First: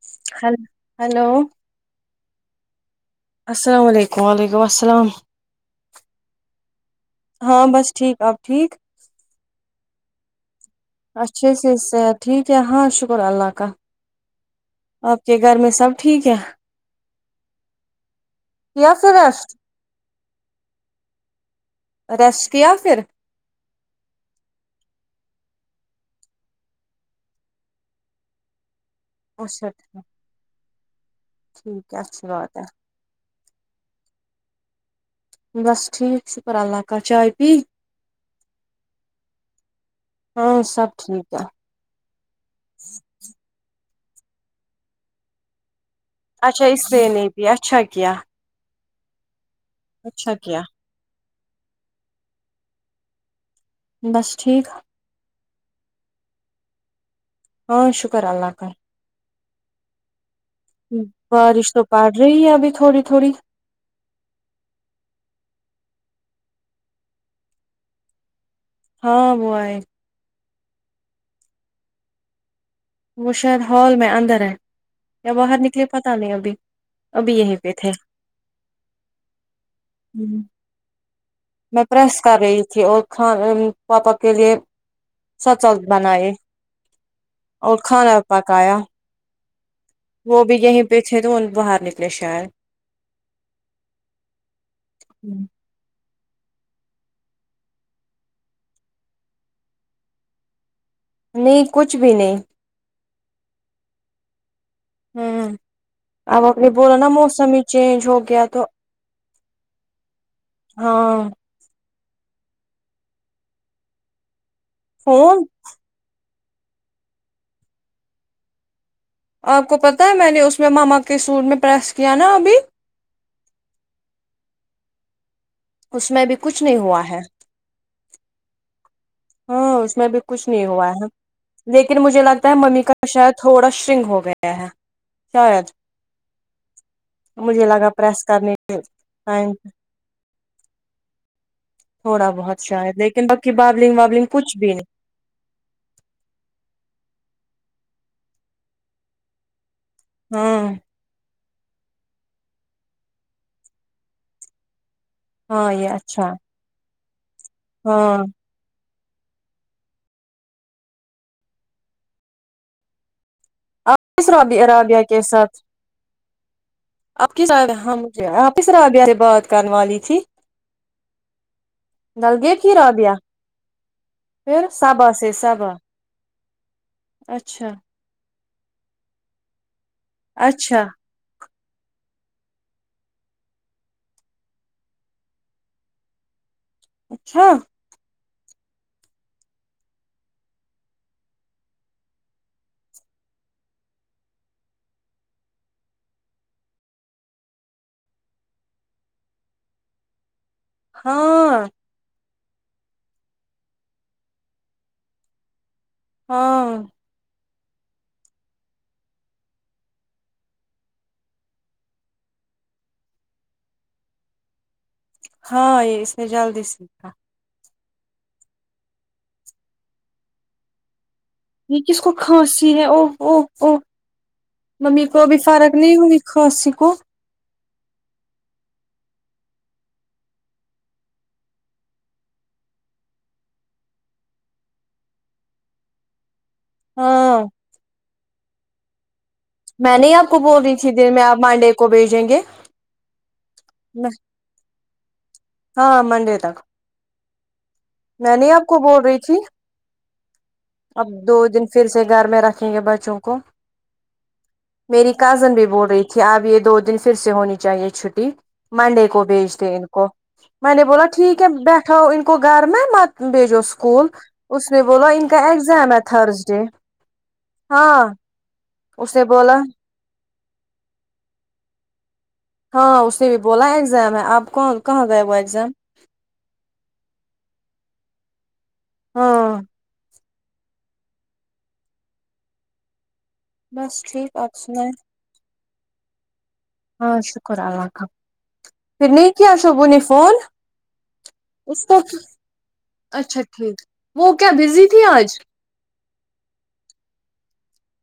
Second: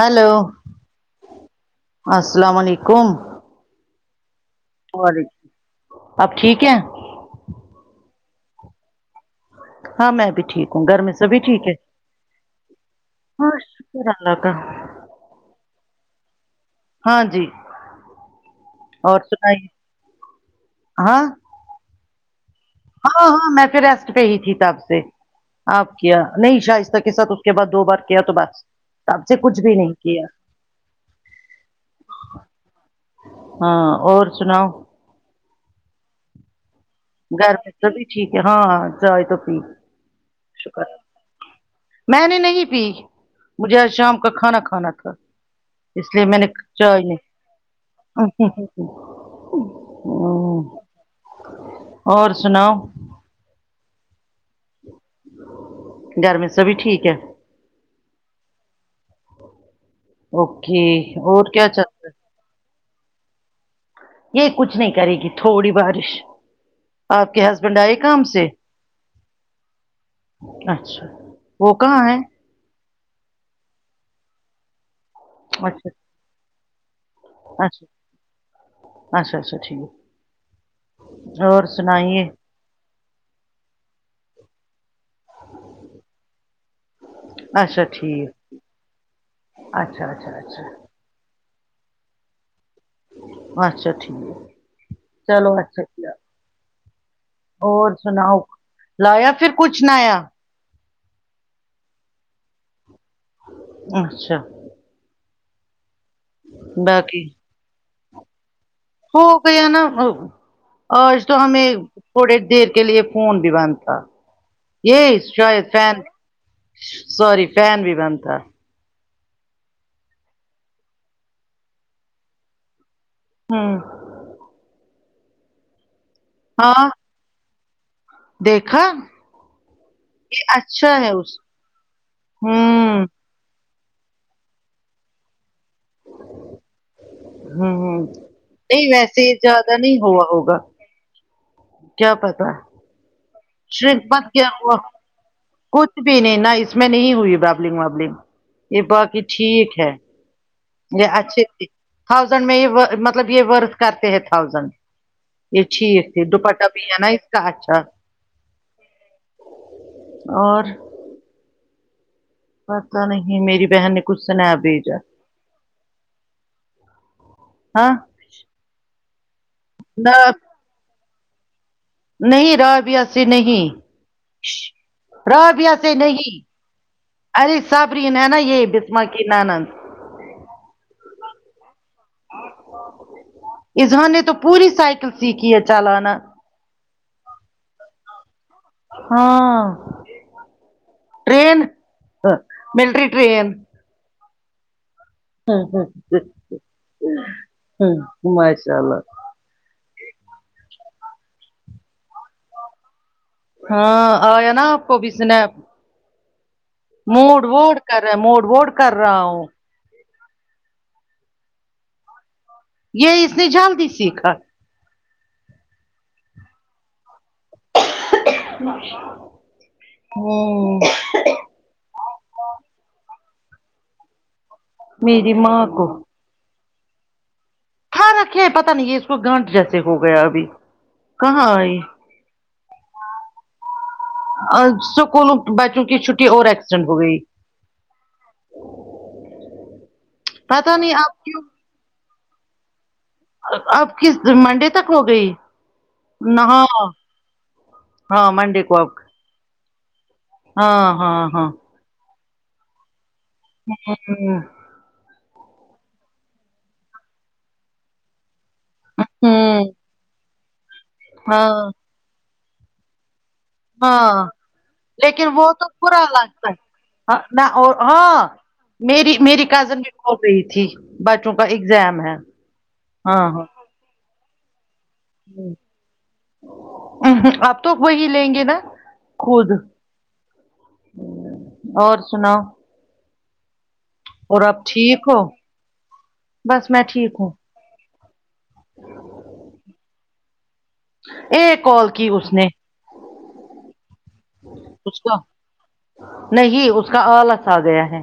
hello ہل hello السلام علیکم السلام علیکم و علیکم السل وعلیکم آپ ٹھیک ہیں ہاں بس ٹھیک آپ ٹھیک ہاں میں بھی ٹھیک ہوں گھر میں سبھی اچھے ٹھیک سے ہے سے ٹھیک ہے ہاں شکر ہاں اللہ کا شکر اللہ کا آپ کے گھر میں سب ٹھیک ہے ہاں جی یا پھر اور ریسٹ سنائیے ہاں ریسٹ کیا پھر ہاں ہاں میں پھر ریسٹ پہ ہی تھی تب سے آپ کیا نہیں شائستہ کے ساتھ اس کے بعد دو بار کیا تو بس تب سے کچھ اچھا بھی نہیں کیا ٹھیک ہے اچھی بات ہے ہاں اور سناؤ بس ٹھیک سے پر اللہ کا چاہے گھر پہ سب بھی ٹھیک ہے ہاں چائے تو پی ہاں شکر سب ٹھیک ہے میں نے نہیں پی مجھے آج شام کا کھانا کھانا تھا اس لیے میں نے ک اچھا اس چاے لیے نہیں پیا اچھا کیا پی اچھا کیا اور سناؤ بس ٹھیک گھر میں سبھی ٹھیک ہے ہاں شکر اللہ کا اوکے اور کیا بارش چل تو رہا پاٹ رہی ہے ابھی تھوڑی تھوڑی یہ کچھ نہیں کرے گی تھوڑی بارش آپ کے ہسبینڈ آئے کام سے ہاں وہ آئے اچھا وہ کہاں ہے وہ شاید ہال میں اندر ہے یا باہر نکلے اچھا پتہ نہیں ابھی ابھی یہی پہ اچھا تھے اچھا اچھا ٹھیک ہوں اور میں پریس سنائیے کر رہی تھی اور خان پاپا کے لیے سچل بنائے اور اچھا کھانا ٹھیک پکایا اچھا اچھا وہ بھی اچھا یہیں پے تھے تو وہ باہر نکلے شاید اچھا ٹھیک چلو اچھا کیا اور سناؤ لایا پھر کچھ نیا نہیں کچھ بھی نہیں اچھا ہوں اب آپ نے بولا نا باقی موسم ہی چینج ہو گیا تو ہو گیا نا اور آج ہاں تو ہمیں تھوڑی دیر کے لیے فون بھی بند تھا یہ فون شاید فین سوری فین بھی بند تھا آپ کو پتا ہے میں نے اس میں مما کے سوٹ میں پریس کیا نا ابھی ہوں اس میں بھی کچھ نہیں ہاں ہوا ہے دیکھا ہاں اس میں بھی کچھ نہیں ہوا اچھا ہے اس لیکن مجھے لگتا ہے ممی کا ہوں شاید تھوڑا شرنگ ہو گیا ہے شاید مجھے ہوں لگا ہوں پریس کرنے نہیں ویسے ٹائم زیادہ نہیں ہوا ہوگا کیا تھوڑا پتا بہت شاید لیکن بقی بابلنگ شرنک وابلنگ مت کیا کچھ بھی ہوا نہیں کچھ بھی نہیں نا اس میں نہیں ہوئی بابلنگ وابلنگ یہ باقی ٹھیک ہے ہاں یہ اچھے تھے تھاؤزینڈ میں یہ مطلب یہ ورت کرتے ہیں تھاؤزینڈ یہ ہاں ٹھیک تھی اچھا دوپٹہ بھی ہے نا اس کا اچھا ہاں اور پتا نہیں میری بہن آپ نے کچھ کس اسنپ رابع بھیجا رابعہ کے ساتھ کس ہاں طرح آپ سے بات کرنے والی نہ تھی یہ نہیں تھی رابعہ رابیہ سے نہیں پھر صبا سے صبا رابعہ سے اچھا فرین ہے نا یہ بسما کی نند اچھا اظہان نے تو پوری سائیکل سیکھی ہے چالانا اچھا ہاں ٹرین ملٹری ٹرین ہ ہ ہ ہاں ماشاء اللہ ہاں ہاں آیا نا آپ کو بھی اسنپ ہاں موڑ ووڈ کر رہا ہے موڈ ووڈ کر رہا ہوں یہ اس نے جلدی سیکھا ہاں یہ اس نے جلدی سیکھا ہوں یہ کس کو کھانسی ہے او او او ممی کو میری ابھی ماں فرق کو نہیں ہوئی کھانسی کو فرق ہے پتا نہیں ہے اس کو گانٹ جیسے ہو گیا ابھی کہاں آئی آ اسکولوں بچوں کی چھٹی اور ایکس ہاں میں نے آپ کو بول رہی پتہ تھی نہیں دن میں آپ کیوں منڈے کو بھیجیں گے اب کس منڈے تک ہو گئی ہاں منڈے نہ تک ہاں ہاں میں نہیں منڈے آپ کو اب بول رہی تھی ہاں اب ہاں دو ہاں دن پھر سے گھر میں رکھیں گے بچوں کو ہو ہوں میری کزن بھی بول رہی تھی اب یہ دو دن پھر سے ہونی چاہیے چھوٹی منڈے کو بھیج ہوں دے ان کو میں نے بولا ٹھیک ہے ہاں بیٹھاؤ ان کو گھر میں مت بھیجو اسکول ہاں اس نے بولا ان لیکن کا وہ تو ایگزام ہے برا تھرز لگتا ہے ڈے ہاں میں اور ہاں میری اس نے میری بولا کزن ہو گئی تھی بچوں کا ایگزام ہے ہاں اس نے بھی بولا ایگزام ہے آپ کون کہاں گئے ہوا ایگزام اہن آپ تو وہی لیں گے نا خود ہاں اور سناؤ بس ٹھیک اور آپ سنائیں ٹھیک ہو بس میں ٹھیک ہوں خدا رکھا پھر نہیں کیا شوبو نے فون ایک اس کال کو کی نے اچھا ٹھیک وہ کیا بیزی اس تھی کا آج نہیں اس کا آلس آ گیا ہے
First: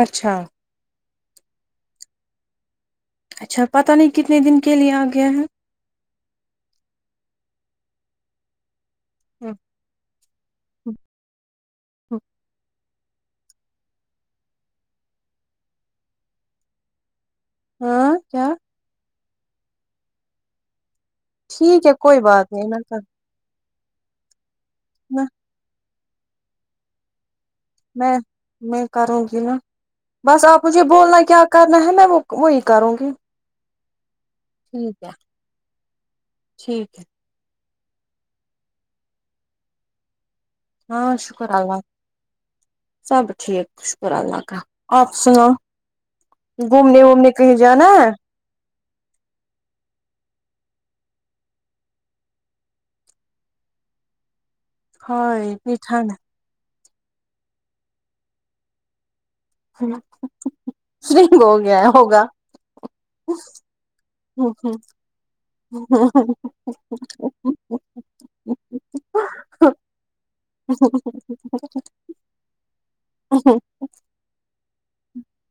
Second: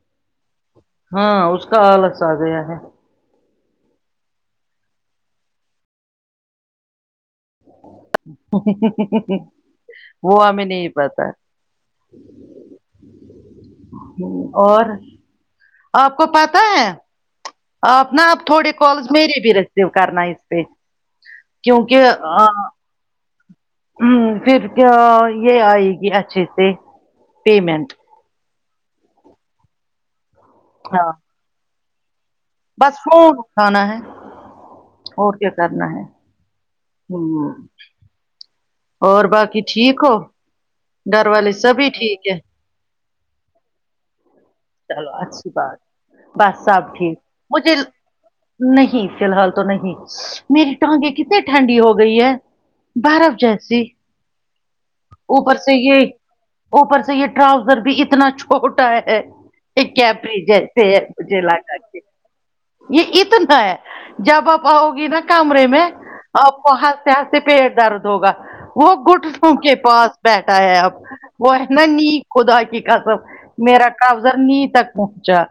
اچھا ہاں اس کا آلس آ گیا ہے اچھا پتہ نہیں کتنے دن کے لیے آ گیا ہے وہ ہمیں نہیں پتا ہو اور آپ کو پتہ ہے آپ ہاں نا اب کیا تھوڑے کالز میرے بھی ریسیو کرنا ہے اس پہ ٹھیک ہے کیونکہ کوئی بات آں نہیں میں کر ہوں پھر کیا یہ آئے گی اچھے سے پیمنٹ میں میں کروں گی نا بس آپ مجھے ہاں بولنا کیا کرنا ہے میں وہ وہی بس کروں گی فون اٹھانا ہے ٹھیک ہے ٹھیک ہے ہوں اور باقی ٹھیک ہو ہاں گھر شکر والے اللہ سبھی ٹھیک ہے سب ٹھیک شکر اللہ کا آپ چلو اچھی سناو بات بس سب گھومنے ٹھیک وومنے کہیں مجھے جانا ہے نہیں فی الحال تو نہیں میری ٹانگے کتنی ٹھنڈی ہو گئی ہے برف جیسی ہاں اوپر سے اتنی یہ ٹھنڈ اوپر سے یہ ٹراؤزر بھی اتنا چھوٹا ہے ہے، ایک کیپری جیسے ہے مجھے سرنگ ہو لگا گیا کے ہوگا یہ کتن ہے جب آپ آؤ گی نا کمرے میں آپ کو ہنستے ہنستے پیٹ درد ہوگا وہ گھٹنوں کے پاس بیٹھا ہے اب وہ ہے نا نی خدا کی قسم میرا کر نی تک پہنچا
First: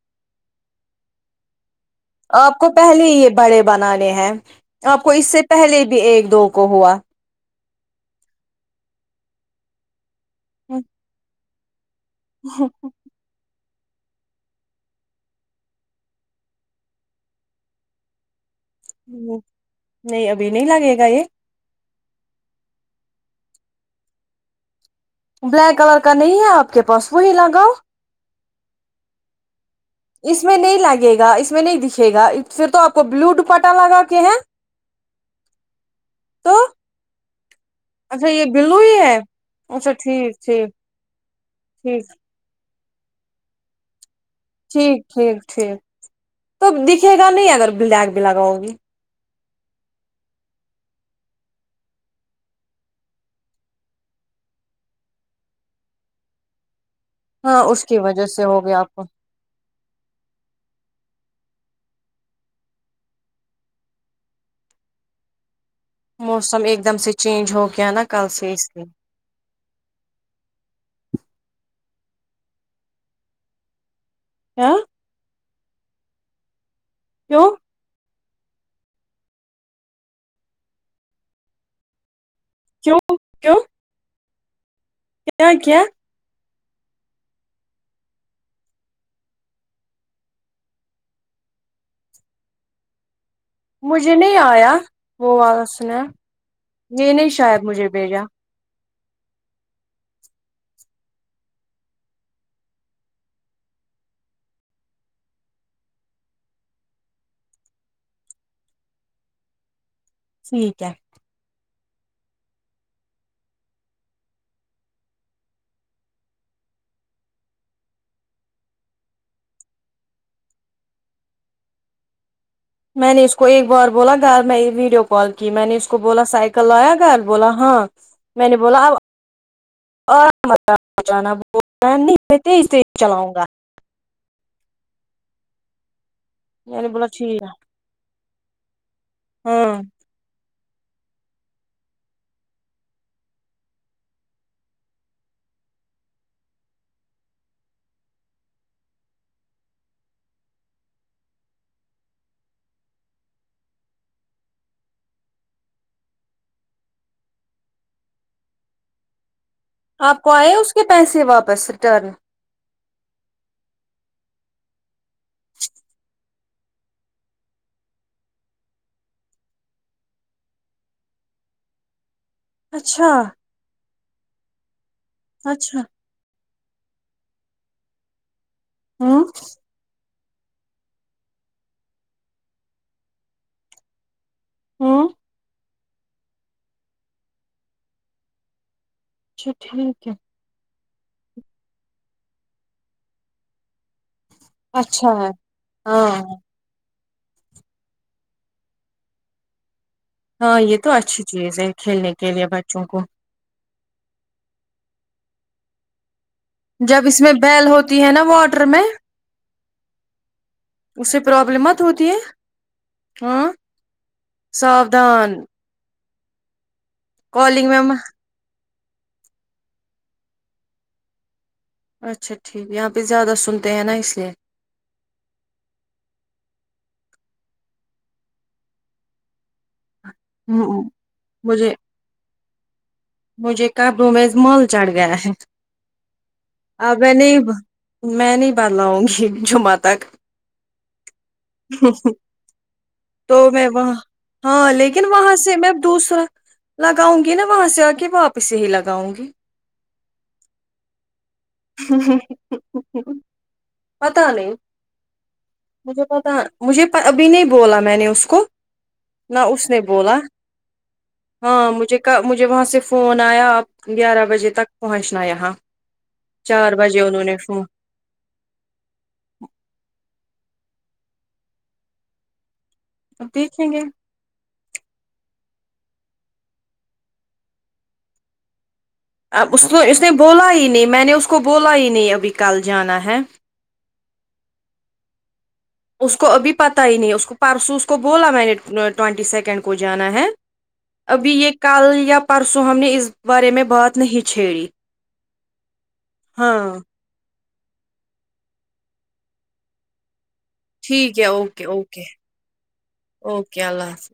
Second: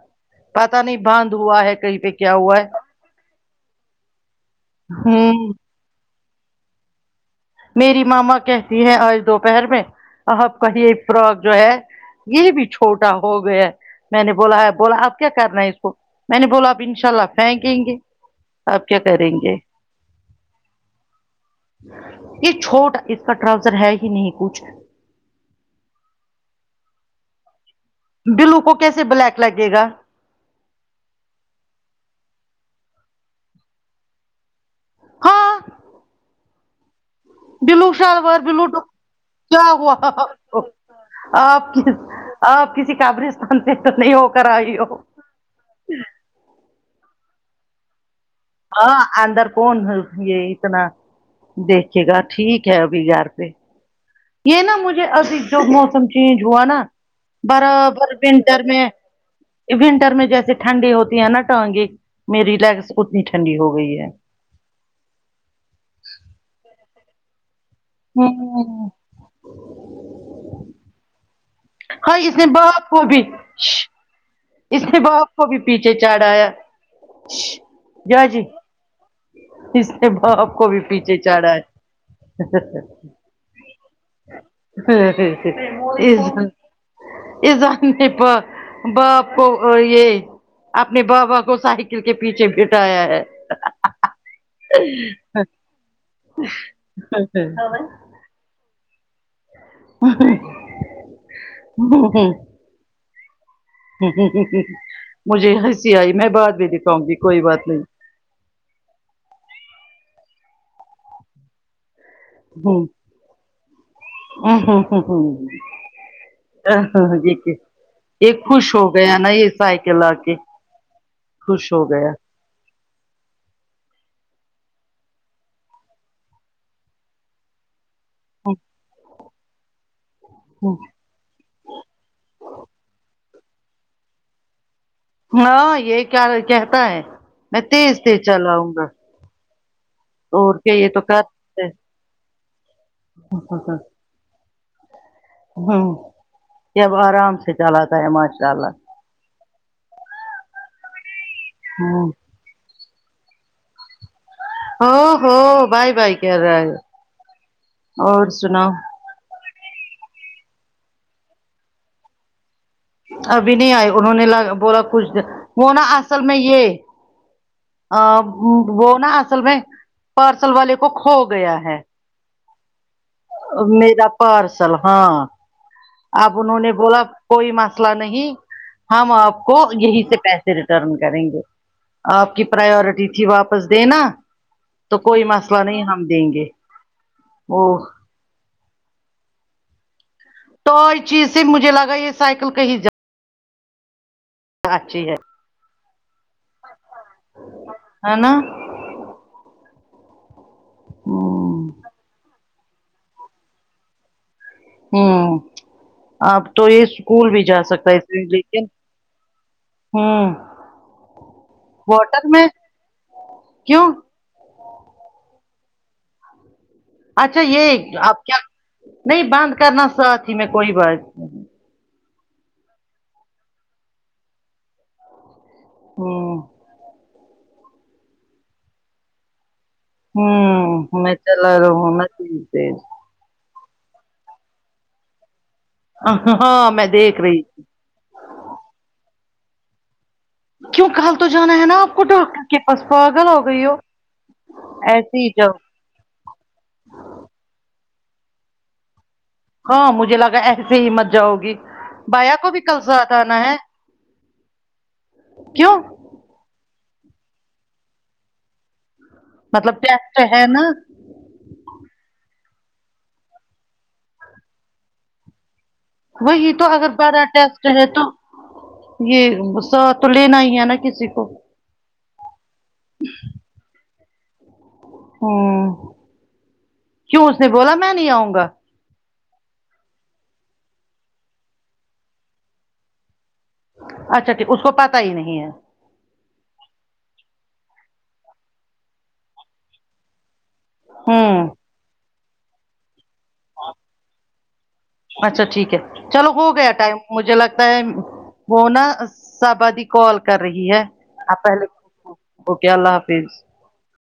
پتا نہیں بند ہوا ہے کہیں پہ کیا ہوا آپ ہے کو پہلے یہ بڑے بنانے ہیں آپ کو اس سے ہوں پہلے بھی ایک دو کو ہوا میری مما کہتی ہے آج دوپہر میں آپ کا یہ فراک جو ہے یہ بھی چھوٹا ہو گیا میں نے بولا ہے بولا اب کیا کرنا ہے اس کو میں نے بولا اب انشاء اللہ پھینکیں گے آپ کیا کریں گے نہیں ابھی نہیں لگے گا یہ یہ چھوٹا اس کا ٹراؤزر ہے ہی نہیں کچھ بلیک کلر کا نہیں ہے آپ کے پاس وہی لگاؤ بلو کو کیسے بلیک لگے گا اس میں نہیں لگے گا اس میں نہیں دیکھے گا پھر تو آپ کو بلو ڈوپٹہ لگا کے ہے ہاں تو بلو اچھا شلوار یہ بلو ڈو ہی ہے کیا اچھا ہوا ہا ہا ٹھیک ہو ٹھیک آپ کی ٹھیک آپ کسی قبرستان سے تو نہیں ہو کر آئی ہو ٹھیک ٹھیک ٹھیک تو دیکھے گا نہیں اگر بلیک بھی لگاؤ گی ہاں اندر کون یہ اتنا دیکھیے گا ٹھیک ہے ابھی یار پہ یہ نا مجھے ابھی جو موسم چینج ہوا نا ہاں اس کی برابر وجہ سے ونٹر ہو گیا میں آپ کو ونٹر میں جیسے ٹھنڈی ہوتی ہے نا ٹانگیں میری لیگس اتنی ٹھنڈی ہو گئی ہے موسم ایک دم سے چینج ہو گیا نا کل سے اس لیے ہوں ہاں اس نے باپ کو بھی شہ ہاں اس کے باپ کو بھی پیچھے چڑآیا کیوں شہ جاو جی اس نے باپ کو بھی پیچھے چڑھا ہے کیوں کیوں کیا کیا اذہان اذہان نہیں پ باپ کو یہ اپنے بابا کو سائیکل کے پیچھے بٹھایا ہے مجھے نہیں آیا وہ والا اسنپ یہ نہیں شاید مجھے بھیجا اوہو ہو ہو مجھے ہنسی آئی میں بعد بھی دکھاؤں گی کوئی بات نہیں ٹھیک ہے ہوں وں ہوں ہوں ہوں آ ہا دیکھ کے یہ خوش ہو گیا نا یہ سائیکل آ کے خوش ہو گیا میں نے اس کو ایک بار بولا گھر میں ویڈیو کال کی میں نے اس کو بولا سائیکل لایا گھر بولا ہاں میں نے بولا اب آ مت یاں جانا بولتا نہیں میں تیز تیز چلاؤں گا ہاں یہ کیا کہتا میں نے ہے بولا ٹھیک میں تیز تیز چلا آؤں گا ہاں اور کیا یہ تو کرتے ہوں یہ اب آرام سے چلاتا ہے ماشاء اللہ ہوں او ہو بائی بائی کہہ رہا ہے اور سناؤ آپ کو آئے اس کے پیسے واپس ریٹرن ابھی نہیں آئے انہوں نے بولا کچھ وہ نا اصل میں یہ ا وہ نا اصل میں پارسل والے کو کھو گیا ہے اچھا میرا پارسل ہاں اچھا اب انہوں نے بولا کوئی مسئلہ نہیں ہم ہوں آپ کو یہی سے پ ریٹرن کریں گے آپ کی پراورٹی تھی واپس دینا تو ہوں کوئی مسئلہ نہیں ہم دیں گے او اچھا ٹھیک ہے تو چیز سے مجھے لگا یہ سائیکل کہیں ج اچھی ہے ہاں ہے نا ہاں یہ تو اچھی چیز ہے ہوں کھیلنے کے لیے بچوں کو ہوں آپ جب اس میں بیل ہوتی ہے نا واٹر میں ہوں اس سے پرابلم مت ہوتی ہے واٹر میں ہاں کیوں ساودھان اچھا یہ کالنگ میں اب کیا نہیں بند کرنا ساتھ ہی میں کوئی بات اچھا ٹھیک یہاں پہ زیادہ سنتے ہیں نا اس لیے ہوں ہوں میں چلا رہا مجھے ہوں میں چیز سے مجھے قمروں مز مال چڑھ گیا ہے تیز ہاں ا دیکھ میں رہی بھ میں نہیں بدلاؤ گی جمعہ تک کیوں کل تو جانا ہے نا آپ کو ڈاکٹر کے پاس پاگل ہو تو گئی میں ہو وہاں ہاں لیکن ایسے ہی وہاں جاؤ سے میں دوسرا لگاؤں گی نا وہاں سے آ کے واپس ہی لگاؤں گی ہاں مجھے لگا ایسے ہی مت جاؤ گی بایا کو بھی کل ساتھ آنا ہے پتا نہیں کیوں مجھے پتا مجھے ابھی نہیں بولا میں نے اس کو نہ اس نے مطلب بولا ٹیسٹ ہے نا ہاں مجھے کہ مجھے وہاں سے فون آیا آپ گیارہ بجے تک پہنچنا یہاں وہیں تو چار اگر بجے بڑا انہوں نے ٹیسٹ فون ہے تو یہ ساتھ تو لینا ہی ہے نا کسی کو تو دیکھیں گے ہوں کیوں اس نے بولا میں نہیں آؤں گا اب اس کو اس نے بولا ہی نہیں میں نے اس کو بولا ہی نہیں ابھی کل جانا ہے اچھا ٹھیک اس کو پتا ہی نہیں ہے اس کو ابھی پتا ہی نہیں اس کو پرسوں اس کو بولا میں نے ٹوینٹی سیکنڈ کو جانا ہے ابھی ہوں یہ کل یا پرسوں ہم نے اس بارے میں بات نہیں چھیڑی اچھا ٹھیک ہے چلو ہاں ہو گیا ٹائم مجھے لگتا ہے وہ نا سبادی کال کر رہی ہے آپ پہلے اوکے اللہ حافظ یا اللہ حافظ